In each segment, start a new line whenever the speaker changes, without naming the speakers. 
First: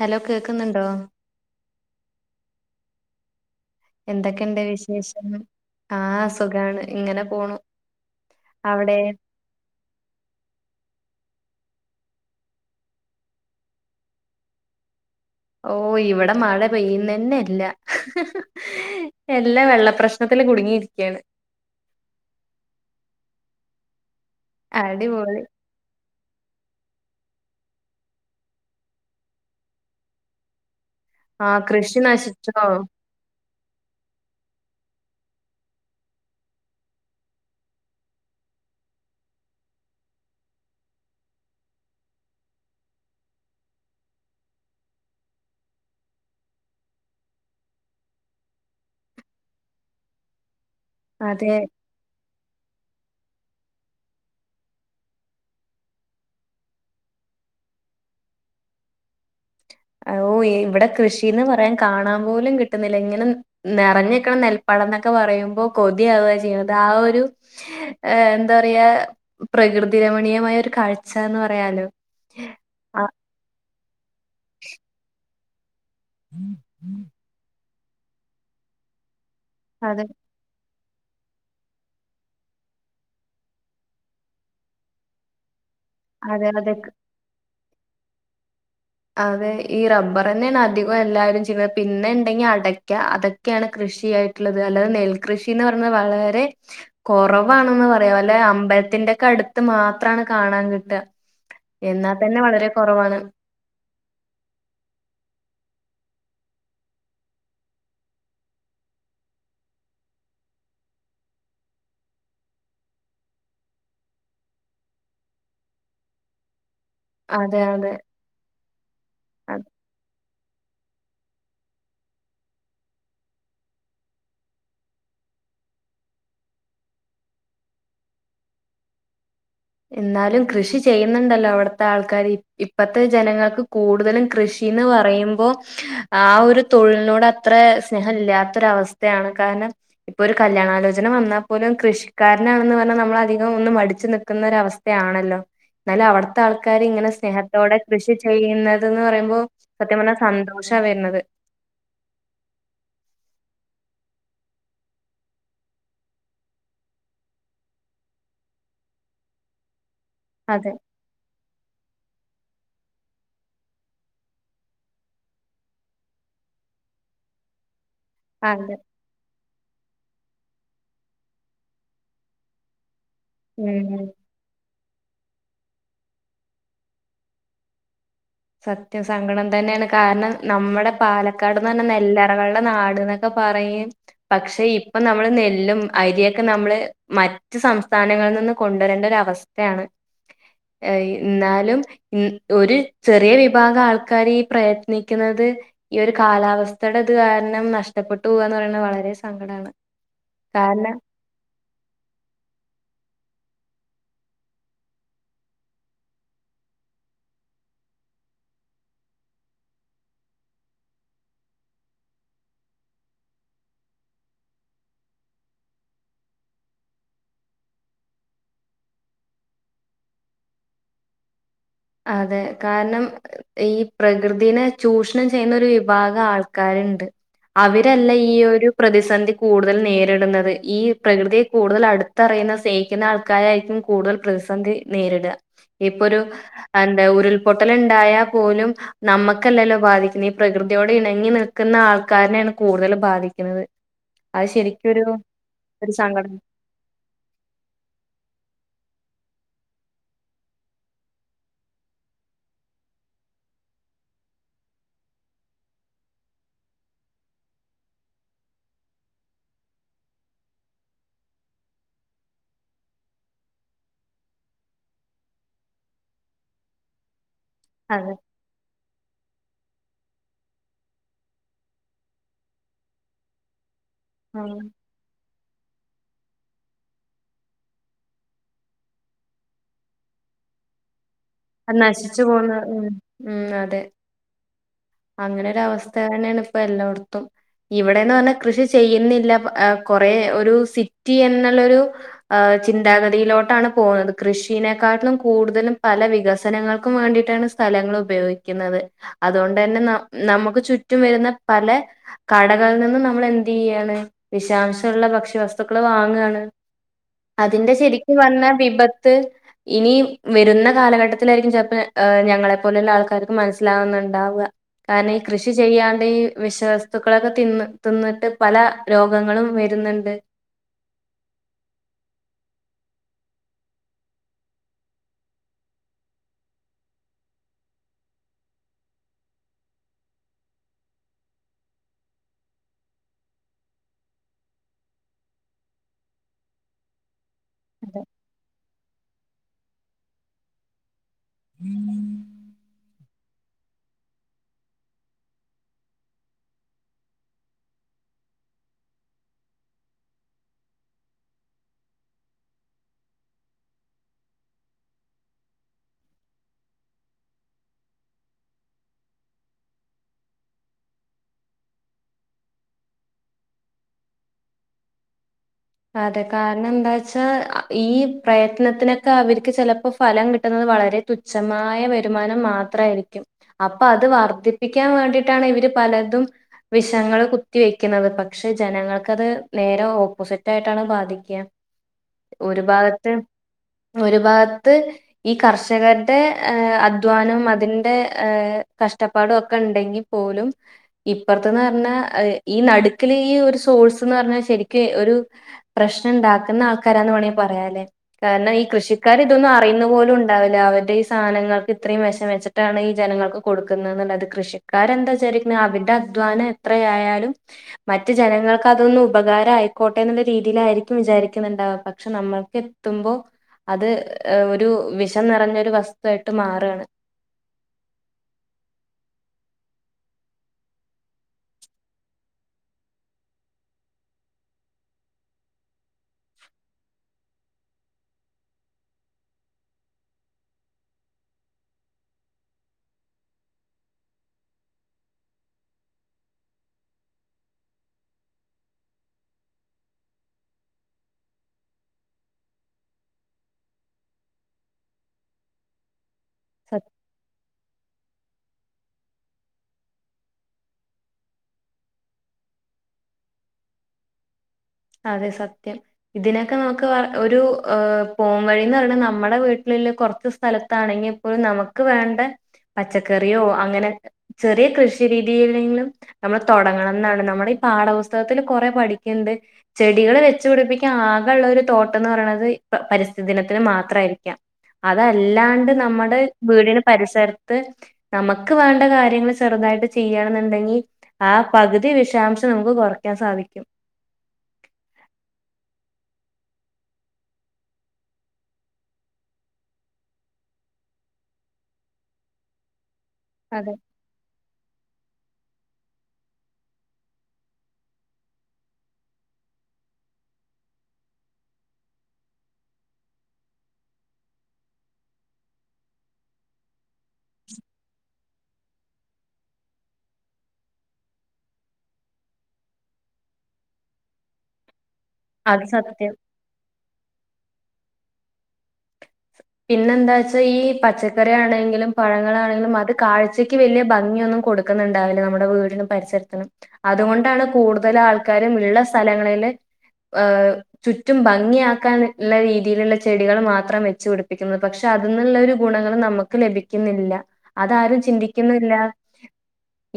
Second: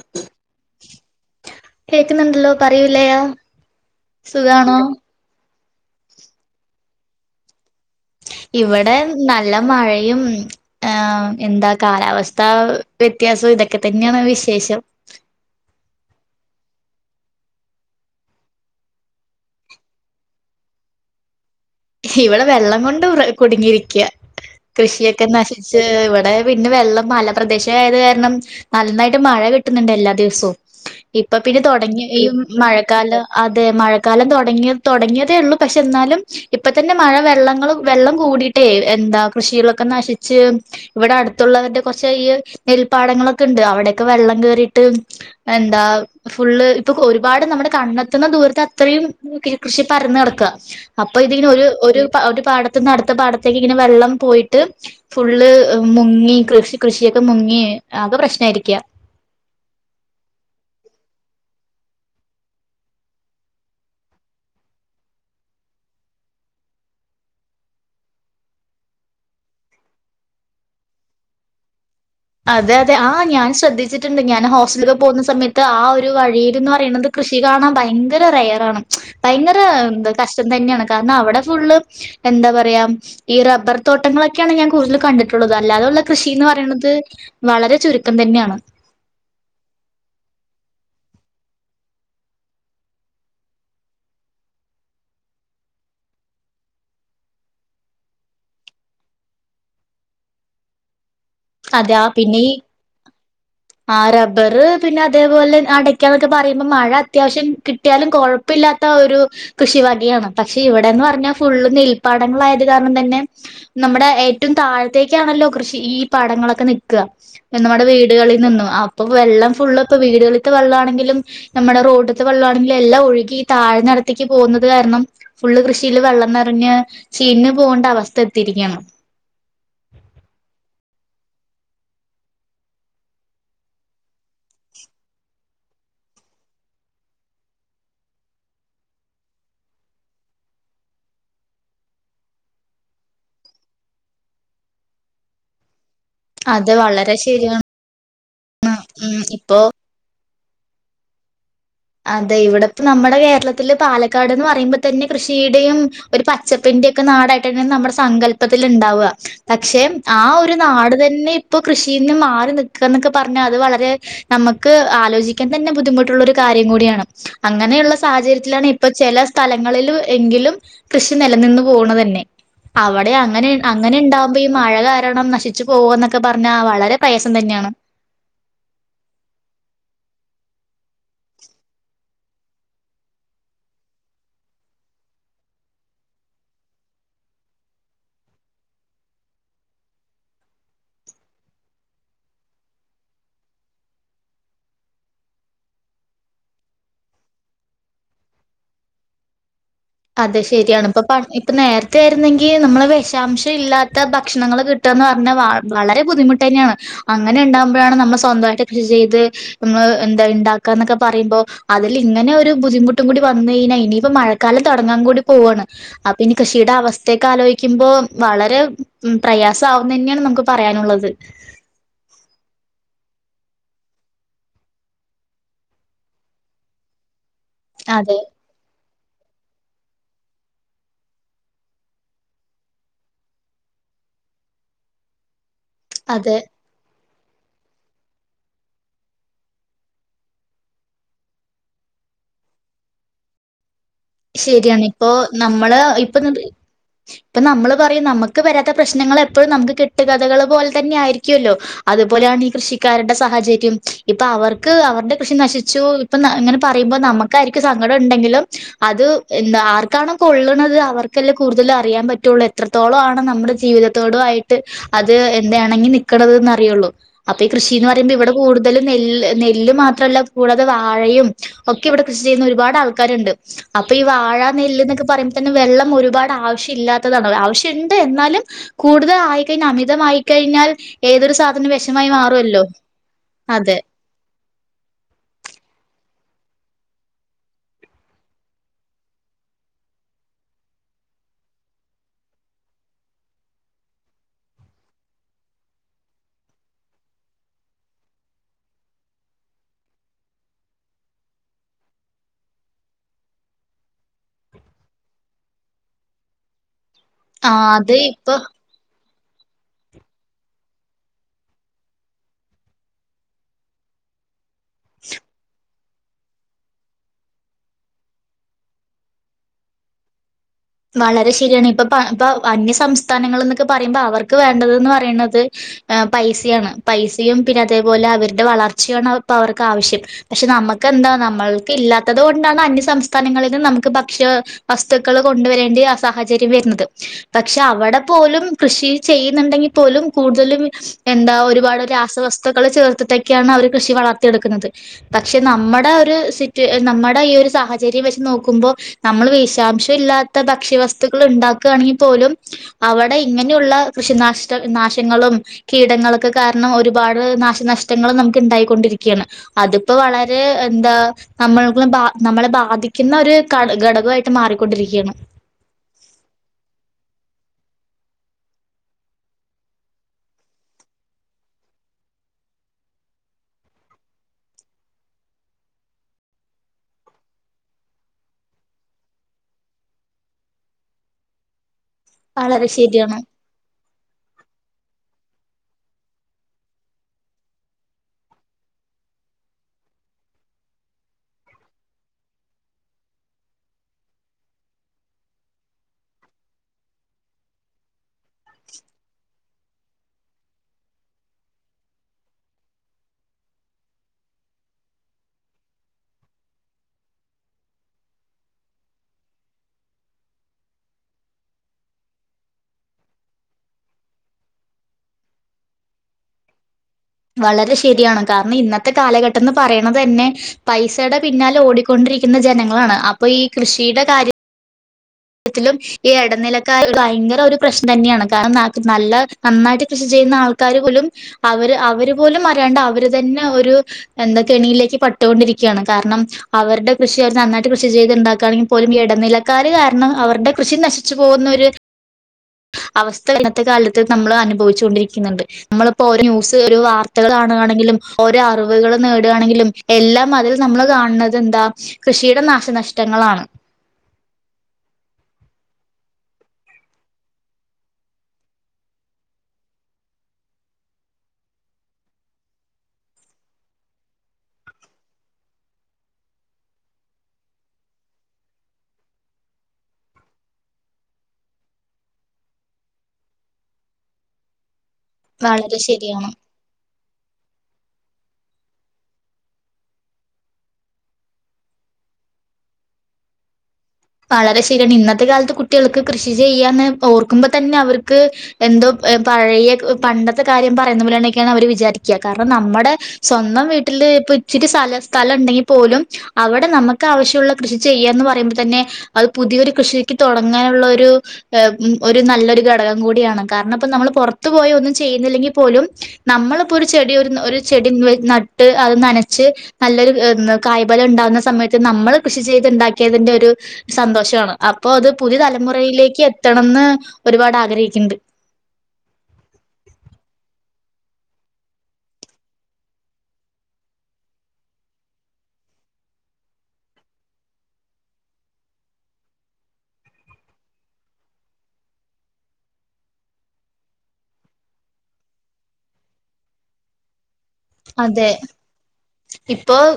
Hello കേക്കുന്നുണ്ടോ
കേക്കുന്നുണ്ടല്ലോ പറയൂലയാ?
എന്തൊക്കെ ഇണ്ട് വിശേഷം, ആഹ് സുഖാണ് ഇങ്ങനെ പോണു. അവിടെ
ഇവിടെ നല്ല മഴയും. ആഹ് എന്താ കാലാവസ്ഥ വ്യത്യാസം ഇതൊക്കെ തന്നെയാണ് വിശേഷം.
ഓഹ് ഇവിടെ മഴ പെയ്യുന്ന തന്നെ ഇല്ല. എല്ലാ വെള്ള പ്രശ്നത്തില് കുടുങ്ങിയിരിക്കയാണ്.
ഇവിടെ വെള്ളം കൊണ്ട് വൃ കുടുങ്ങിയിരിക്കാ കൃഷിയൊക്കെ
അടിപൊളി
നശി ശ്ശെ ഇവിടെ പിന്നെ വെള്ളം മല പ്രദേശം ആയത് കാരണം നന്നായിട്ട് മഴ കിട്ട്ന്ന്ണ്ട് എല്ലാ ദിവസോം ഇപ്പൊ
ആ
പിന്നെ
കൃഷി
തൊടങ്ങി ഈ
നശിച്ചോ
മഴക്കാല അതെ മഴക്കാലം തൊടങ്ങി തൊടങ്ങിയതേ ഉള്ളൂ പക്ഷെ എന്നാലും ഇപ്പ തന്നെ മഴ വെള്ളങ്ങളും വെള്ളം കൂടിട്ടേ എന്താ കൃഷികളൊക്കെ നശിച്ച് ഇവിടെ അടുത്തുള്ളവരടെ കൊർച്ച് ഈയ് നെൽപ്പാടങ്ങളൊക്കെ ഇണ്ട് അവിടെയൊക്കെ വെള്ളം കേറിട്ട് എന്താ ഫുള്ള് ഇപ്പൊക്ക് ഒരുപാട് നമ്മുടെ കണ്ണെത്തുന്ന ദൂരത്ത് അത്രയും കൃഷി പരന്ന് കെടക്കാ അ അപ്പൊ ഇതിങ്ങനെ
അതെ
ഒരു ഒരു ഒരു പാടത്ത്ന്ന് അടുത്ത പാടത്തേക്ക് ഇങ്ങനെ വെള്ളം പോയിട്ട് ഫുള്ള് ഏഹ് മുങ്ങി കൃഷി കൃഷിയൊക്കെ മുങ്ങി ആകെ പ്രശ്നായിരിക്ക്യാ
അ ഓഹ് യേ ഇവടെ കൃഷീന്ന് പറയാൻ കാണാൻ പോലും കിട്ടുന്നില്ല ഇങ്ങനെ നെറഞ്ഞ്ക്ക്ണ നെൽപ്പാടംന്നെക്കെ പറയുമ്പോ കൊതിയാവാ ച്ചിയ്യ്ണത് ആ ഒരു ഏഹ് എന്താ പറയാ പ്രകൃതി രമണീയമായ ഒരു കാഴ്ച എന്ന് പറയാലോ
അതെ അതെ
ആ
ആഹ് ഞാൻ ശ്രദ്ധിച്ചിട്ട്ണ്ട് ഞാൻ ഹോസ്റ്റല്ല്ക്കെ പോകുന്ന സമയത്ത് ആ ഒരു വഴിയില്ന്ന് പറീണത് കൃഷി കാണാൻ ഭയങ്കര റെയറാണ് ഭയങ്കര
അതെ
എന്താ കഷ്ടം തന്നേണ് കാരണം അവടെ ഫുള്ള് എന്താ പറയാ ഈ റബ്ബർ തോട്ടങ്ങളൊക്കെയാണ് ഞാൻ കൂടുതൽ കണ്ടിട്ടുള്ളത് അല്ലാതെ ഉള്ളെ കൃഷിന്ന്
അതെ അതെ
പറിണത് വളരെ ചുരുക്കം തന്നാണ്
അതെ ഈ റബ്ബറെന്നേണ് അധികം എല്ലാരും ചിയ്ണത് പിന്നെ ഇണ്ടെങ്കി അടക്ക്യ അതൊ ക്കെയാണ് കൃഷി ആയിട്ട്ള്ളത് അല്ലതെ നെൽകൃഷിന്ന് പറയ്ന്ന് വളരെ കൊറവാണ്ന്ന് പറയാ വല്ലെ അമ്പൽത്തിന്റെക്കെ അടുത്ത് മാത്രാണ് കാണാൻ കിട്ടാ എന്നാൽ തന്നെ വളരെ കുറവാണ്.
ആഹ് റബ്ബർ പിന്നെ അതേപോലെ അടക്കാ എന്നൊക്കെ പറയുമ്പോ മഴ അത്യാവശ്യം കി ട്ടിയാലും കുഴപ്പില്ലാത്ത ഒരു. കൃഷി വകയാണ്, പക്ഷെ ഇവിടെ എന്ന് പറഞ്ഞാൽ ഫുള്ള് നെൽപ്പാടങ്ങളായത് കാരണം തന്നെ. നമ്മുടെ ഏറ്റവും താഴത്തേക്കാണല്ലോ കൃഷി ഈ പാടങ്ങളൊക്കെ നൽക്കുക
അതെ
നമ്മുടെ
അതെ
വീടുകളിൽ. നിന്നു അപ്പൊ വെള്ളം ഫുള്ള് ഇപ്പം വീടുകളിത്തെ വെള്ളം ആണെങ്കിലും. നമ്മുടെ റോഡുത്തെ വെള്ളമാണെങ്കിലും എല്ലാം ഒഴുകി താഴെ ഇടത്തേക്ക് പോകുന്നത് കാരണം. ഫുള്ള് കൃഷിയില് വെള്ളം നിറഞ്ഞ് ചീഞ്ഞു പോകേണ്ട അവസ്ഥ എത്തിരിക്കയാണ്.
എന്നാലും കൃഷി ചെയ്യുന്നുണ്ടല്ലോ അവിടുത്തെ ആൾക്കാർ ഇപ്പഴത്തെ ജനങ്ങൾക്ക് കൂടുതലും കൃഷി. എന്ന് പറയുമ്പോ ആഹ് ഒരു തൊഴിലിനോട് അത്ര സ്നേഹം ഇല്ലാത്തൊരു അവസ്ഥയാണ് കാരണം. ഇപ്പൊ ഒരു കല്യാണ ആലോചന വന്നാൽ പോലും കൃഷിക്കാരനാണെന്ന് പറഞ്ഞാൽ നമ്മള് അധികം ഒന്ന് മടിച്ച് നി ക്കുന്നൊരു അവസ്ഥയാണല്ലോ, എന്നാലും അവിടുത്തെ
അത്
ആൾക്കാർ ഇങ്ങനെ
വളരെ ശരിയാണ്
സ്നേഹത്തോടെ. കൃഷി ചെയ്യുന്നത് എന്ന്
ഉം
പറയുമ്പോ
ഇപ്പൊ
സത്യം പറഞ്ഞാൽ സന്തോഷാ വരുന്നത്.
അതെ ഇവിടെ ഇപ്പം നമ്മുടെ കേരളത്തില് പാലക്കാട് എന്ന് പറയുമ്പോ തന്നെ കൃഷിയുടെയും. ഒരു പച്ചപ്പിന്റെ ഒക്കെ നാടായിട്ടാണ് നമ്മുടെ സങ്കല്പത്തിൽ ഉണ്ടാവുക, പക്ഷെ ആഹ് ഒരു
അതെ
നാട്. അത് തന്നെ ഇപ്പൊ കൃഷിന്ന് മാറി നിക്കുക എന്നൊക്കെ പറഞ്ഞാൽ അത് വളരെ. നമുക്ക് ആലോചിക്കാൻ തന്നെ ബുദ്ധിമുട്ടുള്ളൊരു. കാര്യം കൂടിയാണ്, അങ്ങനെയുള്ള സാഹചര്യത്തിലാണ്
അതെ
ഇപ്പൊ ചില. സ്ഥലങ്ങളിൽ എങ്കിലും കൃഷി നിലനിന്നു പോകണത് തന്നെ, അവിടെ അങ്ങനെ അങ്ങനെ
ഉം
ഉണ്ടാവ ആകുമ്പോ ഈ മഴ കാരണം നശിച്ചു പോകന്നൊക്കെ പറഞ്ഞാൽ വളരെ പ്രയാസം തന്നെയാണ്
സത്യം സങ്കടം തന്നെയാണ് കാരണം നമ്മുടെ പാലക്കാട്ന്ന് പറഞ്ഞ നെല്ലറകളുടെ നാട്ന്ന് ക്കെ പറയല് പക്ഷെ ഇപ്പൊ നമ്മള് നെല്ലും അരിയൊക്കെ നമ്മള് മറ്റു സംസ്ഥാനങ്ങളിൽ നിന്ന് കൊണ്ടുവരേണ്ട ഒരു അവസ്ഥ യാണ് എന്നാലും ഒരു ചെറിയ വിഭാഗം ആൾക്കാര് ഈ പ്രയത്നിക്കുന്നത് ഈ ഒരു കാലാവസ്ഥയുടെ ഇത് കാരണം നഷ്ടപ്പെട്ടു പോവാന്ന് പറയുമ്പം വളരെ സങ്കടമാണ്
അതെ
കാരണം
ശരിയാണ് ഇപ്പം ഇപ്പം നേരത്തെ ആയിരുന്നെങ്കിൽ നമ്മൾ വിഷാംശം ഇല്ലാത്ത ഭക്ഷണങ്ങള് കിട്ടുകന്ന് പറഞ്ഞാൽ വളരെ ബുദ്ധിമുട്ട് തന്നെയാണ് അങ്ങനെ ഉണ്ടാകുമ്പോഴാണ് നമ്മൾ സ്വന്തമായിട്ട് കൃഷി ചെയ്ത് എന്താ ഉണ്ടാക്കാന്നൊക്കെ പറയ്പോ അതിൽ ഇങ്ങനെ ഒരു ബുദ്ധിമുട്ടും കൂടി വന്ന് കഴിഞ്ഞാൽ ഇനിയിപ്പോ മഴക്കാലത്ത് തുടങ്ങാൻ കൂടി പോവയാണ് അപ്പൊ ഇനി കൃഷിയുടെ അവസ്ഥയൊക്കെ ആലോചിക്കുമ്പോ വളരെ പ്രയാസം ആവുന്നു ന്നെയാണ് നമുക്ക് പറയാനുള്ളത്
അതെ കാരണം ഈ പ്രകൃതിനെ ചൂഷണം ചെയ്യുന്ന ഒരു വിഭാഗം ആൾക്കാരുണ്ട് അവരല്ലേ
അതെ
ഈ ഒരു പ്രതിസന്ധി കൂടുതൽ നേരിടുന്നത് ഈ പ്രകൃതിയെ കൂടുതൽ അടുത്തറിയുന്ന സ്നേഹിക്കുന്ന ആൾക്കാരായിരിക്കും കൂടുതൽ പ്രതിസന്ധി നേരിടുക ഇപ്പൊ ഒരു
അതെ
എന്താ ഉരുൾപൊട്ടൽ ഉണ്ടായാൽ പോലും നമ്മക്കല്ലല്ലോ ബാധിക്കുന്ന ഈ പ്രകൃതിയോട് ഇണങ്ങി നിൽക്കുന്ന ആൾക്കാരനെയാണ് കൂടുതൽ ബാധിക്കുന്നത് അത്
ശരിയാണ്
ശരിക്കൊരു
ഇപ്പൊ
ഒരു
നമ്മള്
ഒരു
ഇപ്പൊ
സങ്കടം
ഇപ്പൊ നമ്മൾ പറയും നമുക്ക് വരാത്ത പ്രശ്നങ്ങൾ എപ്പോഴും നമുക്ക് കെട്ടുകഥകൾ പോലെ തന്നെ ആയിരിക്കുമല്ലോ അതുപോലെയാണ് ഈ കൃഷിക്കാരുടെ സാഹചര്യം ഇപ്പൊ അവർക്ക് അവരുടെ കൃഷി നശിച്ചു ഇപ്പൊ അങ്ങനെ പറയുമ്പോ നമുക്കായിരിക്കും സങ്കടം ഉണ്ടെങ്കിലും അത് എന്താ ആർക്കാണോ കൊള്ളണുന്നത് അവർക്കല്ലേ കൂടുതല് അറിയാൻ പറ്റുള്ളൂ എത്രത്തോളം ആണ് നമ്മുടെ ജീവിത ത്തോട് ആയിട്ട് അത് എണങ്ങി നിക്കണത് അറിയുള്ളൂ അപ്പൊ ഈ കൃഷിന്ന്
അതെ.
പറയുമ്പോ ഇവിടെ കൂടുതല് നെല് നെല്ല് മാത്രല്ല കൂടാതെ വാഴയും ഒക്കെ ഇവിടെ കൃഷി ചെയ്യുന്ന ഒരുപാട് ആൾക്കാരുണ്ട് അപ്പൊ ഈ വാഴ
ഉം.
നെല്ല് എന്നൊക്ക പറയ്പോ തന്നെ വെള്ളം ഒരുപാട് ആവശ്യം ഇല്ലാത്തതാണ് ആവശ്യുണ്ട് എന്നാലും കൂടുതൽ ആയിക്കഴിഞ്ഞാൽ അമിതമായി കഴിഞ്ഞാൽ ഏതൊരു സാധ അതിന്
അത്
വെഷമായി
നശിച്ചു പോകുന്ന
മാറുമല്ലോ
ഉം
അതെ
അങ്ങനൊരു അവസ്ഥ തന്നെയാണ് ഇപ്പൊ എല്ലോടത്തും ഇവിടെന്ന് പറഞ്ഞാ കൃഷി ചെയ്യുന്നില്ല കൊറ ഒരു സിറ്റി എന്നുള്ളൊരു ആ ചിന്താഗതിയിലോട്ടാണ് പോകുന്നത് കൃഷിനെക്കാട്ടിലും കൂടുതലും പല വികസനങ്ങൾക്കും വേണ്ടിയിട്ടാണ് സ്ഥ സ്ഥലങ്ങളുപയോഗിക്കുന്നത് അതുകൊണ്ട് തന്നെ ന നമുക്ക് ചുറ്റും വരുന്ന പല കടകളിൽ നിന്നും നമ്മൾ എന്ത് ചെയ്യാണ് വിഷാംശമുള്ള ഭക്ഷ്യ വസ്തുക്കള് വാങ്ങുവാണ്
ആ
അതിന്റെ
അത്
ശരിക്കും
ഇപ്പൊ
വന്ന വിപത്ത് ഇനി വരുന്ന കാലഘട്ടത്തിലായിരിക്കും ചിലപ്പോ ഞങ്ങളെപ്പോലെയുള്ള ആൾക്കാർക്ക് മനസ്സിലാവുന്നുണ്ടാവുക കാരണം ഈ കൃഷി ചെയ്യാണ്ട ഈ വിഷം വസ്തുക്കളൊക്കെ തിന്ന് തിന്നിട്ട് പല രോഗങ്ങളും വരുന്നുണ്ട്
വളരെ ശരിയാണ് ഇപ്പ ഇപ്പ അന്യ സംസ്ഥാനങ്ങള് എന്നൊക്കെ പറയുമ്പോ അവർക്ക് വേണ്ടത് പറയണത് പൈസയാണ് പൈസയും പിന്നെ അതേപോലെ അവരുടെ വളർച്ചയുവാണ് അപ്പ അവർക്കാവശ്യം പക്ഷെ നമുക്കെന്താ നമ്മൾക്ക് ഇല്ലാത്തത് കൊണ്ടാണ് അന്യ സംസ്ഥാനങ്ങളില് നമുക്ക് ഭക്ഷ്യ വസ് വസ്തുക്കൾ കൊണ്ടുവരേണ്ടി ആ സാഹചര്യം വരുന്നത് പക്ഷെ അവിടെ
അതെ.
പോലും കൃഷി ചെയ്യുന്നുണ്ടെങ്കി പോലും കൂടുതലും എന്താ ഒരുപാട് രാസവസ്തുക്കള് ചേർത്തിട്ടൊക്കെയാണ് അവര് കൃഷി വളർത്തിയെടുക്കുന്നത് പക്ഷെ നമ്മുടെ ഒരു സിറ്റ് നമ്മുടെ ഈ ഒരു സാഹചര്യം വെച്ച് നോക്കുമ്പോൾ നമ്മള് വിഷാശം ഇല്ലാത്ത ഭക്ഷ്യവസ്തുക്കൾ ഇണ്ടാക്കുകയാണെങ്കിൽ പോലും അവിടെ ഇങ്ങനെയുള്ള കൃഷിനഷ്ട്ട നാശങ്ങളും കീടങ്ങളൊക്കെ കാരണം ഒരുപാട് നാശനഷ്ട്ടങ്ങള് നമുക്ക് ഇ ണ്ടായികൊണ്ടിരിക്കുകയാണ് അതിപ്പൊ വളരെ എന്താ നമ്മളും ബ നമ്മളെ ബാധിക്കുന്ന ഒരു ഘടകമായിട്ട് മാറിക്കൊണ്ടിരിക്കുകയാണ്
അതെ കാരണം എന്താവെച്ച ഈ പ്രയത്നത്തിനൊക്കെ അവർക്ക് ചെലപ്പൊ ഫലം കിട്ടുന്നത് വളരെ തുച് തുച്ഛമായ വരുമാനം മാത്രാ യിരിക്കും അപ്പൊ അത് വർധിപ്പിക്കാൻ വേണ്ടിട്ടാണ് ഇവര് പലതും വിഷങ്ങള് കുത്തി വെക്കുന്നത് പക്ഷെ ജനങ്ങൾക്ക് അത് നേരെ ഓപ്പോസിറ്റ് റ്റായിട്ടാണ് ബാധിക്കുക ഒരു
വളരെ
ഭാഗത്ത്
ശരിയാണ്
ഒരു ഭാഗത്ത് ഈ കർഷകരുടെ അധ്വാനവും അതിന്റെ കഷ്ടപ്പാടും ഒക്കെ ഉണ്ടെങ്കി പ്പോലും ഇപ്പറത്തെന്ന് പറഞ്ഞാൽ ഈ നടുക്കില് ഈ ഒരു സോഴ്സ് എന്ന് പറഞ്ഞാൽ ശെരിക്ക് ഒരു പ്രശ്നം ഉണ്ടാക്കുന്ന ആൾക്കാരാന്ന് വേണമെങ്കിൽ പറയാലേ കാരണം ഈ കൃഷിക്കാർ ഇതൊന്നും അറിയുന്ന പോലുംണ്ടാ ണ്ടാവില്ല അവരുടെ ഈ സാധനങ്ങൾക്ക് ഇത്രയും വിശം വെച്ചിട്ടാണ് ഈ ജനങ്ങൾക്ക് കൊടുക്കുന്നത് എന്നുള്ളത് കൃഷി ക്കാരെന്താ വിചാരിക്കുന്നത് അവരുടെ അധ്വാനം എത്രയായാ ലും മറ്റ് ജനങ്ങൾക്ക് അതൊന്ന് ഉപകാരായിക്കോ ട്ടെ എന്നുള്ള രീതിയിലായിരിക്കും വിചാരിക്കുന്നുണ്ടാവുക പക്ഷെ നമ്മൾക്കെത്തുമ്പൊ അത് ഒരു വിഷം നിറഞ്ഞൊരു വസ്തുവായിട്ട് മാറുവാണ്
വളരെ ശരിയാണ് കാരണം ഇന്നത്തെ കാലഘട്ടന്ന് പറയണത് തന്നെ പൈസയുടെ പിന്നാലെ ഓടിക്കൊണ്ടിരിക്കുന്ന ജനങ്ങളാണ് അപ്പൊ ഈ കൃഷിയുടെ കാര്യ ത്തിലും ഈ ഇടനിലക്കാര് ഭയങ്കര ഒരു പ്രശ്നം തന്നെയാണ് കാരണം നല്ല നന്നായിട്ട് കൃഷി ചെയ്യുന്ന ആൾക്കാര് പോലും അവര് അവര് പോലും അറിയാണ്ട് അവര് തന്നെ ഒരു എന്താ കെണിയിലേക്ക് പെട്ടോണ്ടിരിക്കുകയാണ് കാരണം അവരുടെ കൃഷി അവർ നന്നായിട്ട് കൃഷി ചെയ്ത് ഉണ്ടാക്കുകയാണെങ്കിൽ പോലുംഈ ഇടനിലക്കാര് കാരണം കാരണം അവരുടെ കൃഷി നശിച്ചു പോകുന്നൊരു അവസ്ഥ ഇന്നത്തെ കാലത്ത് നമ്മള് അനുഭവിച്ചുകൊണ്ടിരിക്കുന്നുണ്ട് നമ്മളിപ്പൊ ഒരു ന്യൂസ്
സ
ഒരു വാർത്തകള് കാണുകാണെങ്കിലും ഓരോ അറിവുകള് നേടുകയാണെങ്കിലും എല്ലാം അതിൽ നമ്മള് കാണുന്നത് എന്താ കൃഷിയുടെ നാശനഷ്ട്ടങ്ങളാണ്
അതെ സത്യം ഇതിനൊക്കെ നമുക്ക് ഒരു പോം വഴിന്ന് പറഞ്ഞാൽ നമ്മുടെ വീട്ടിലിലെ കൊറച്ച് സ്ഥലത്താണെങ്കി ഒരു നമുക്ക് വേണ്ട പച്ചക്കറിയോ അങ്ങനെ ചെറിയ കൃഷി രീതിയിലെങ്കിലും. നമ്മള് തൊടങ്ങണം എന്നാണ് നമ്മടെ ഈ പാഠപുസ്തകത്തില് കുറേ പഠിക്കണ്ട്. ചെടികൾ വെച്ചു പിടിപ്പിക്കാൻ ആകെ ഉള്ള ഒരു തോട്ട്ന്ന് പറയണത് പരിസ്ഥി ദിനത്തിന് മാത്രമായിരിക്കാം. അതല്ലാണ്ട്
വളരെ
നമ്മുടെ
ശരിയാണ്
വീടിന് പരിസരത്ത്. നമുക്ക് വേണ്ട കാര്യങ്ങൾ ചെറുതായിട്ട് ചെയ്യണെന്നുണ്ടെങ്കി ആഹ് പകുതി വിഷാംശം നമുക്ക് കുറയ്ക്കാൻ സാധിക്കും.
വളരെ ശരിയാണ് ഇന്നത്തെ കാലത്ത് കുട്ടികൾക്ക് കൃഷി ചെയ്യാന്ന് ഓർക്കുമ്പൊ തന്നെ അവർക്ക്. എന്തോ പഴയ പണ്ടത്തെ കാര്യം പറയുന്ന പോലെണൊക്കെയാണ് അവര് വിചാരിക്കുക കാരണം നമ്മടെ. സ്വന്തം
അതെ.
വീട്ടില് ഇപ്പൊ ഇച്ചിരി സ്ഥല സ്ഥലം ഉണ്ടെങ്കിൽ പോലും അവിടെ നമ്മക്ക് ആവശ്യള്ള കൃഷി ചെയ്യാന്ന് പറയുമ്പോൾ തന്നെ അത് പുതിയൊരു കൃഷിക്ക് തൊടങ്ങാനുള്ള ഒരു ഏഹ് ഒരു നല്ലൊരു ഘടകം കൂടിയാണ്. കാരണം, ഇപ്പോ നമ്മള് പൊറത്ത്പോയി ഒന്നും ചെയ്യുന്നില്ലെങ്കിൽ പോലും നമ്മള്പ്പോ ഒരു ചെടി ഒരു ഒരു ചെടി നട്ട് അത് നനച്ച് നല്ലൊരു കായ്ബലം ഇണ്ടാവ്ന്ന സമയത്ത് നമ്മൾ കൃഷി ചെയ്ത് ഇണ്ടാക്കിയതിന്റെ ഒരു സന്തോഷാണ് അപ്പോ അത് പുതിയ
അത് സത്യം.
തലമുറയിലേക്ക് എത്തണന്ന് ഒരുപാട് ആഗ്രഹിക്ക്ണ്ട്.
പിന്നെ എന്താ വെച്ചാ ഈ പച്ചക്കറി ആണെങ്കിലും പഴങ്ങളാണെങ്കിലും അത് കാഴ്ചക്ക് വലിയ ഭംഗിയൊന്നും കൊട് ക്ക്ന്ന്ണ്ടാവില്ല നമ്മുടെ വീടിനും പരിസരത്തിനും അതുകൊണ്ടാണ് കൂടുതൽ ആൾക്കാരും ഉള്ള സ്ഥലങ്ങളില് ഹ് ചുറ്റും ഭംഗിയാക്കാൻള്ള രീതിയിലുള്ള ചെടികൾ മാത്രം വെച്ച് പിടിപ് പ്പിക്കുന്നത് പക്ഷെ അതിന്ന്ള്ള ഒരു ഗുണങ്ങൾ നമ്മ്ക്ക് ലഭിക്കുന്നില്ല. അതാരും
അതെ.
ചിന്തിക്കുന്നില്ല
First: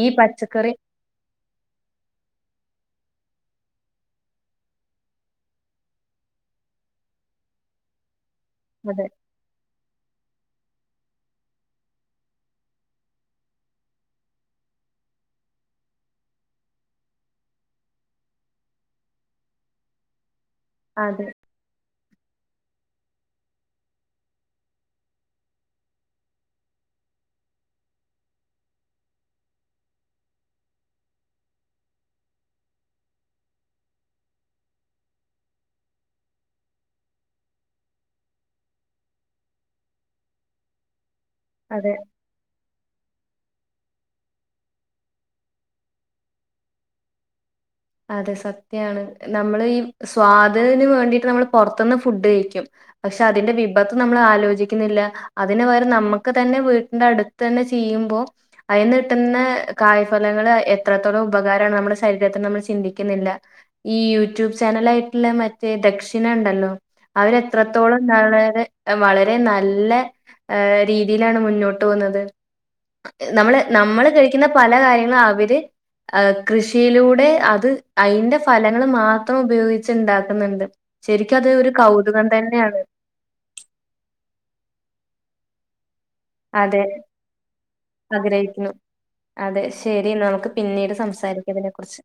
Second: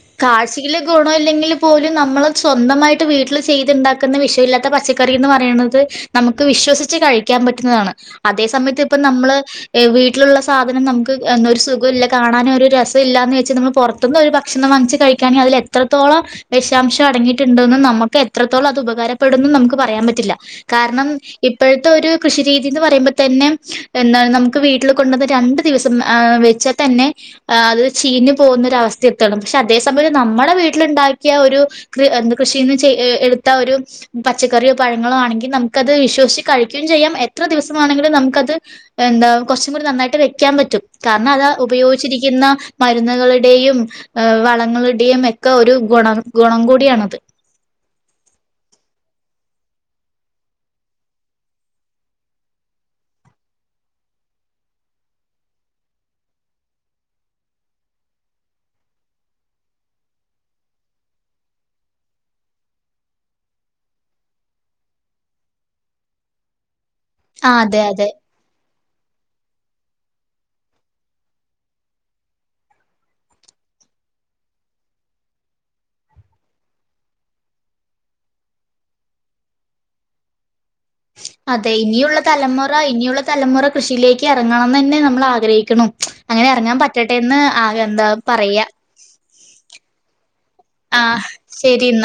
ഈ പച്ചക്കറി
ഗുണോ ഇല്ലെങ്കിൽ പോലും നമ്മൾ സ്വന്തമായിട്ട് വീട്ടിൽ ചെയ്തുണ്ടാക്ക്ന്ന വിഷവില്ലാത്തെ പച്ചക്കറിന്ന് പറയ്ണത് നമ്ക്ക് വിശ്വസിച്ച് കഴിക്കാൻ പറ്റുന്നതാണ്. അതേ സമയത്ത് ഇപ്പം
അതെ
നമ്മള് വീട്ടില്ള്ള സാധനം നമുക്ക് സുഖോ ഇല്ല കാണാന് ഒരു രസൊല്ലാ എന്ന് വെച്ച് നമ്മൾ പുറത്ത്ന്ന് ഒരു ഭക്ഷണം വാങ്ങിച്ച്കാഴിക്കാണെങ്കിൽ അതിൽ എത്രത്തോളം വെഷാംശം അടങ്ങിയിട്ട്ണ്ട് ന്ന് നമ്മക്ക് എത്രത്തോളം അത് ഉപകാരപ്പെടുന്ന് നമുക്ക് പറയാൻ പറ്റില്ല. കാർണം
അതെ
ഇപ്പോഴെത്തെ ഒരു കൃഷി രീതി എന്ന് പറയുമ്പോ തന്നെ എന്നാ നമുക്ക് വീട്ടിൽ കൊണ്ടുവന്ന് രണ്ടു ദിവസം വെച്ചാ തെന്നേ അത് ചീഞ്ഞ് പോകുന്നൊരവസ്ഥ എത്തണം പഷേ അതേ സമയം നമ്മുടെ വീട്ടില്ണ്ടാക്കിയ ഒരു കൃ എന്ത് കൃഷിന്ന് ചെയ് എട്ത്ത ഒരു പച്ചക്കറി ഓപഴങ്ങളോ ആണെങ്കിൽ നമുക്കത് വിശ്വസിച്ച് കഴിക്കുകയും ചെയ്യാം എത്ര ദിവസമാണെങ്കിലും നമ്ക്കത് എന്താ കൊർച്ചും കൂടി നന്നായിട്ട് വെക്യാൻ പറ്റും കാരണം അതാ
അതെ
ഉപയോഗിച്ചിരി ക്കിന്ന മര്ന്ന്കളുടേയും വളെങ്ങളുടെയും ഒക്കെ ഒരു ഗുണർ ഗുണം കൂടിയാണത്.
അതെ സത്യാണ് നമ്മൾ ഈ സ്വാദ്ന് വേണ്ടിയിട്ട് നമ്മള് പൊറത്ത്ന്ന് ഫുഡ്ഡ് കഴിക്കും. പക്ഷെ അതിന്റെ വിപത്ത് നമ്മൾ ആലോചിക്കുന്നില്ല അതിനു പകരം നമ്മക്ക് തന്നെ വീട്ടിന്റെ അടുത്ത് തന്നെ ചെയ്യുമ്പോ അയിന്ന് കിട്ട്ന്ന കായ്ഫലങ്ങൾ എത്രത്തോളം ഉപകാരമാണ് നമ്മുടെ ശരീരത്തിന് നമ്മൾ ചിന്തിക്കിന്നില്ല ഈ യൂട്യൂബ് ചാനലായിട്ട്ള്ള മറ്റേ ദക്ഷിണ ഉണ്ടല്ലോ അവര്
ആഹ് അതെ
എത്രത്തോളം
അതെ.
നാളേരെ വളരെ നല്ലെ രീതിയിലാണ് മുന്നോട്ട് പോകുന്നത് നമ്മള്, നമ്മള് കഴിക്കുന്ന പല കാര്യങ്ങളും അവര് കൃഷിയിലൂടെ അത് അയിന്റെ ഫലങ്ങൾ മാത്രം ഉപയോഗിച്ച് ഇണ്ടാക്കുന്നുണ്ട്
അതെ ഇനിയുള്ള തലമുറ ഇനിയുള്ള. തലമുറ കൃഷിയിലേക്ക് ഇറങ്ങണംന്ന് തന്നെ നമ്മൾ ആഗ്രഹിക്കണു അങ്ങനെ എറങ്ങാൻ
അതെ
പറ്റട്ടെ എന്ന് ആ എന്താ പറയാ
ആഗ്രഹിക്കുന്നു. അതെ ശെരിന്നാ നമുക്ക് പിന്നീട്
ആഹ്
സംസാരിക്ക ഇതിനെ
ശരി ഇന്നാ.
കുറിച്ച്.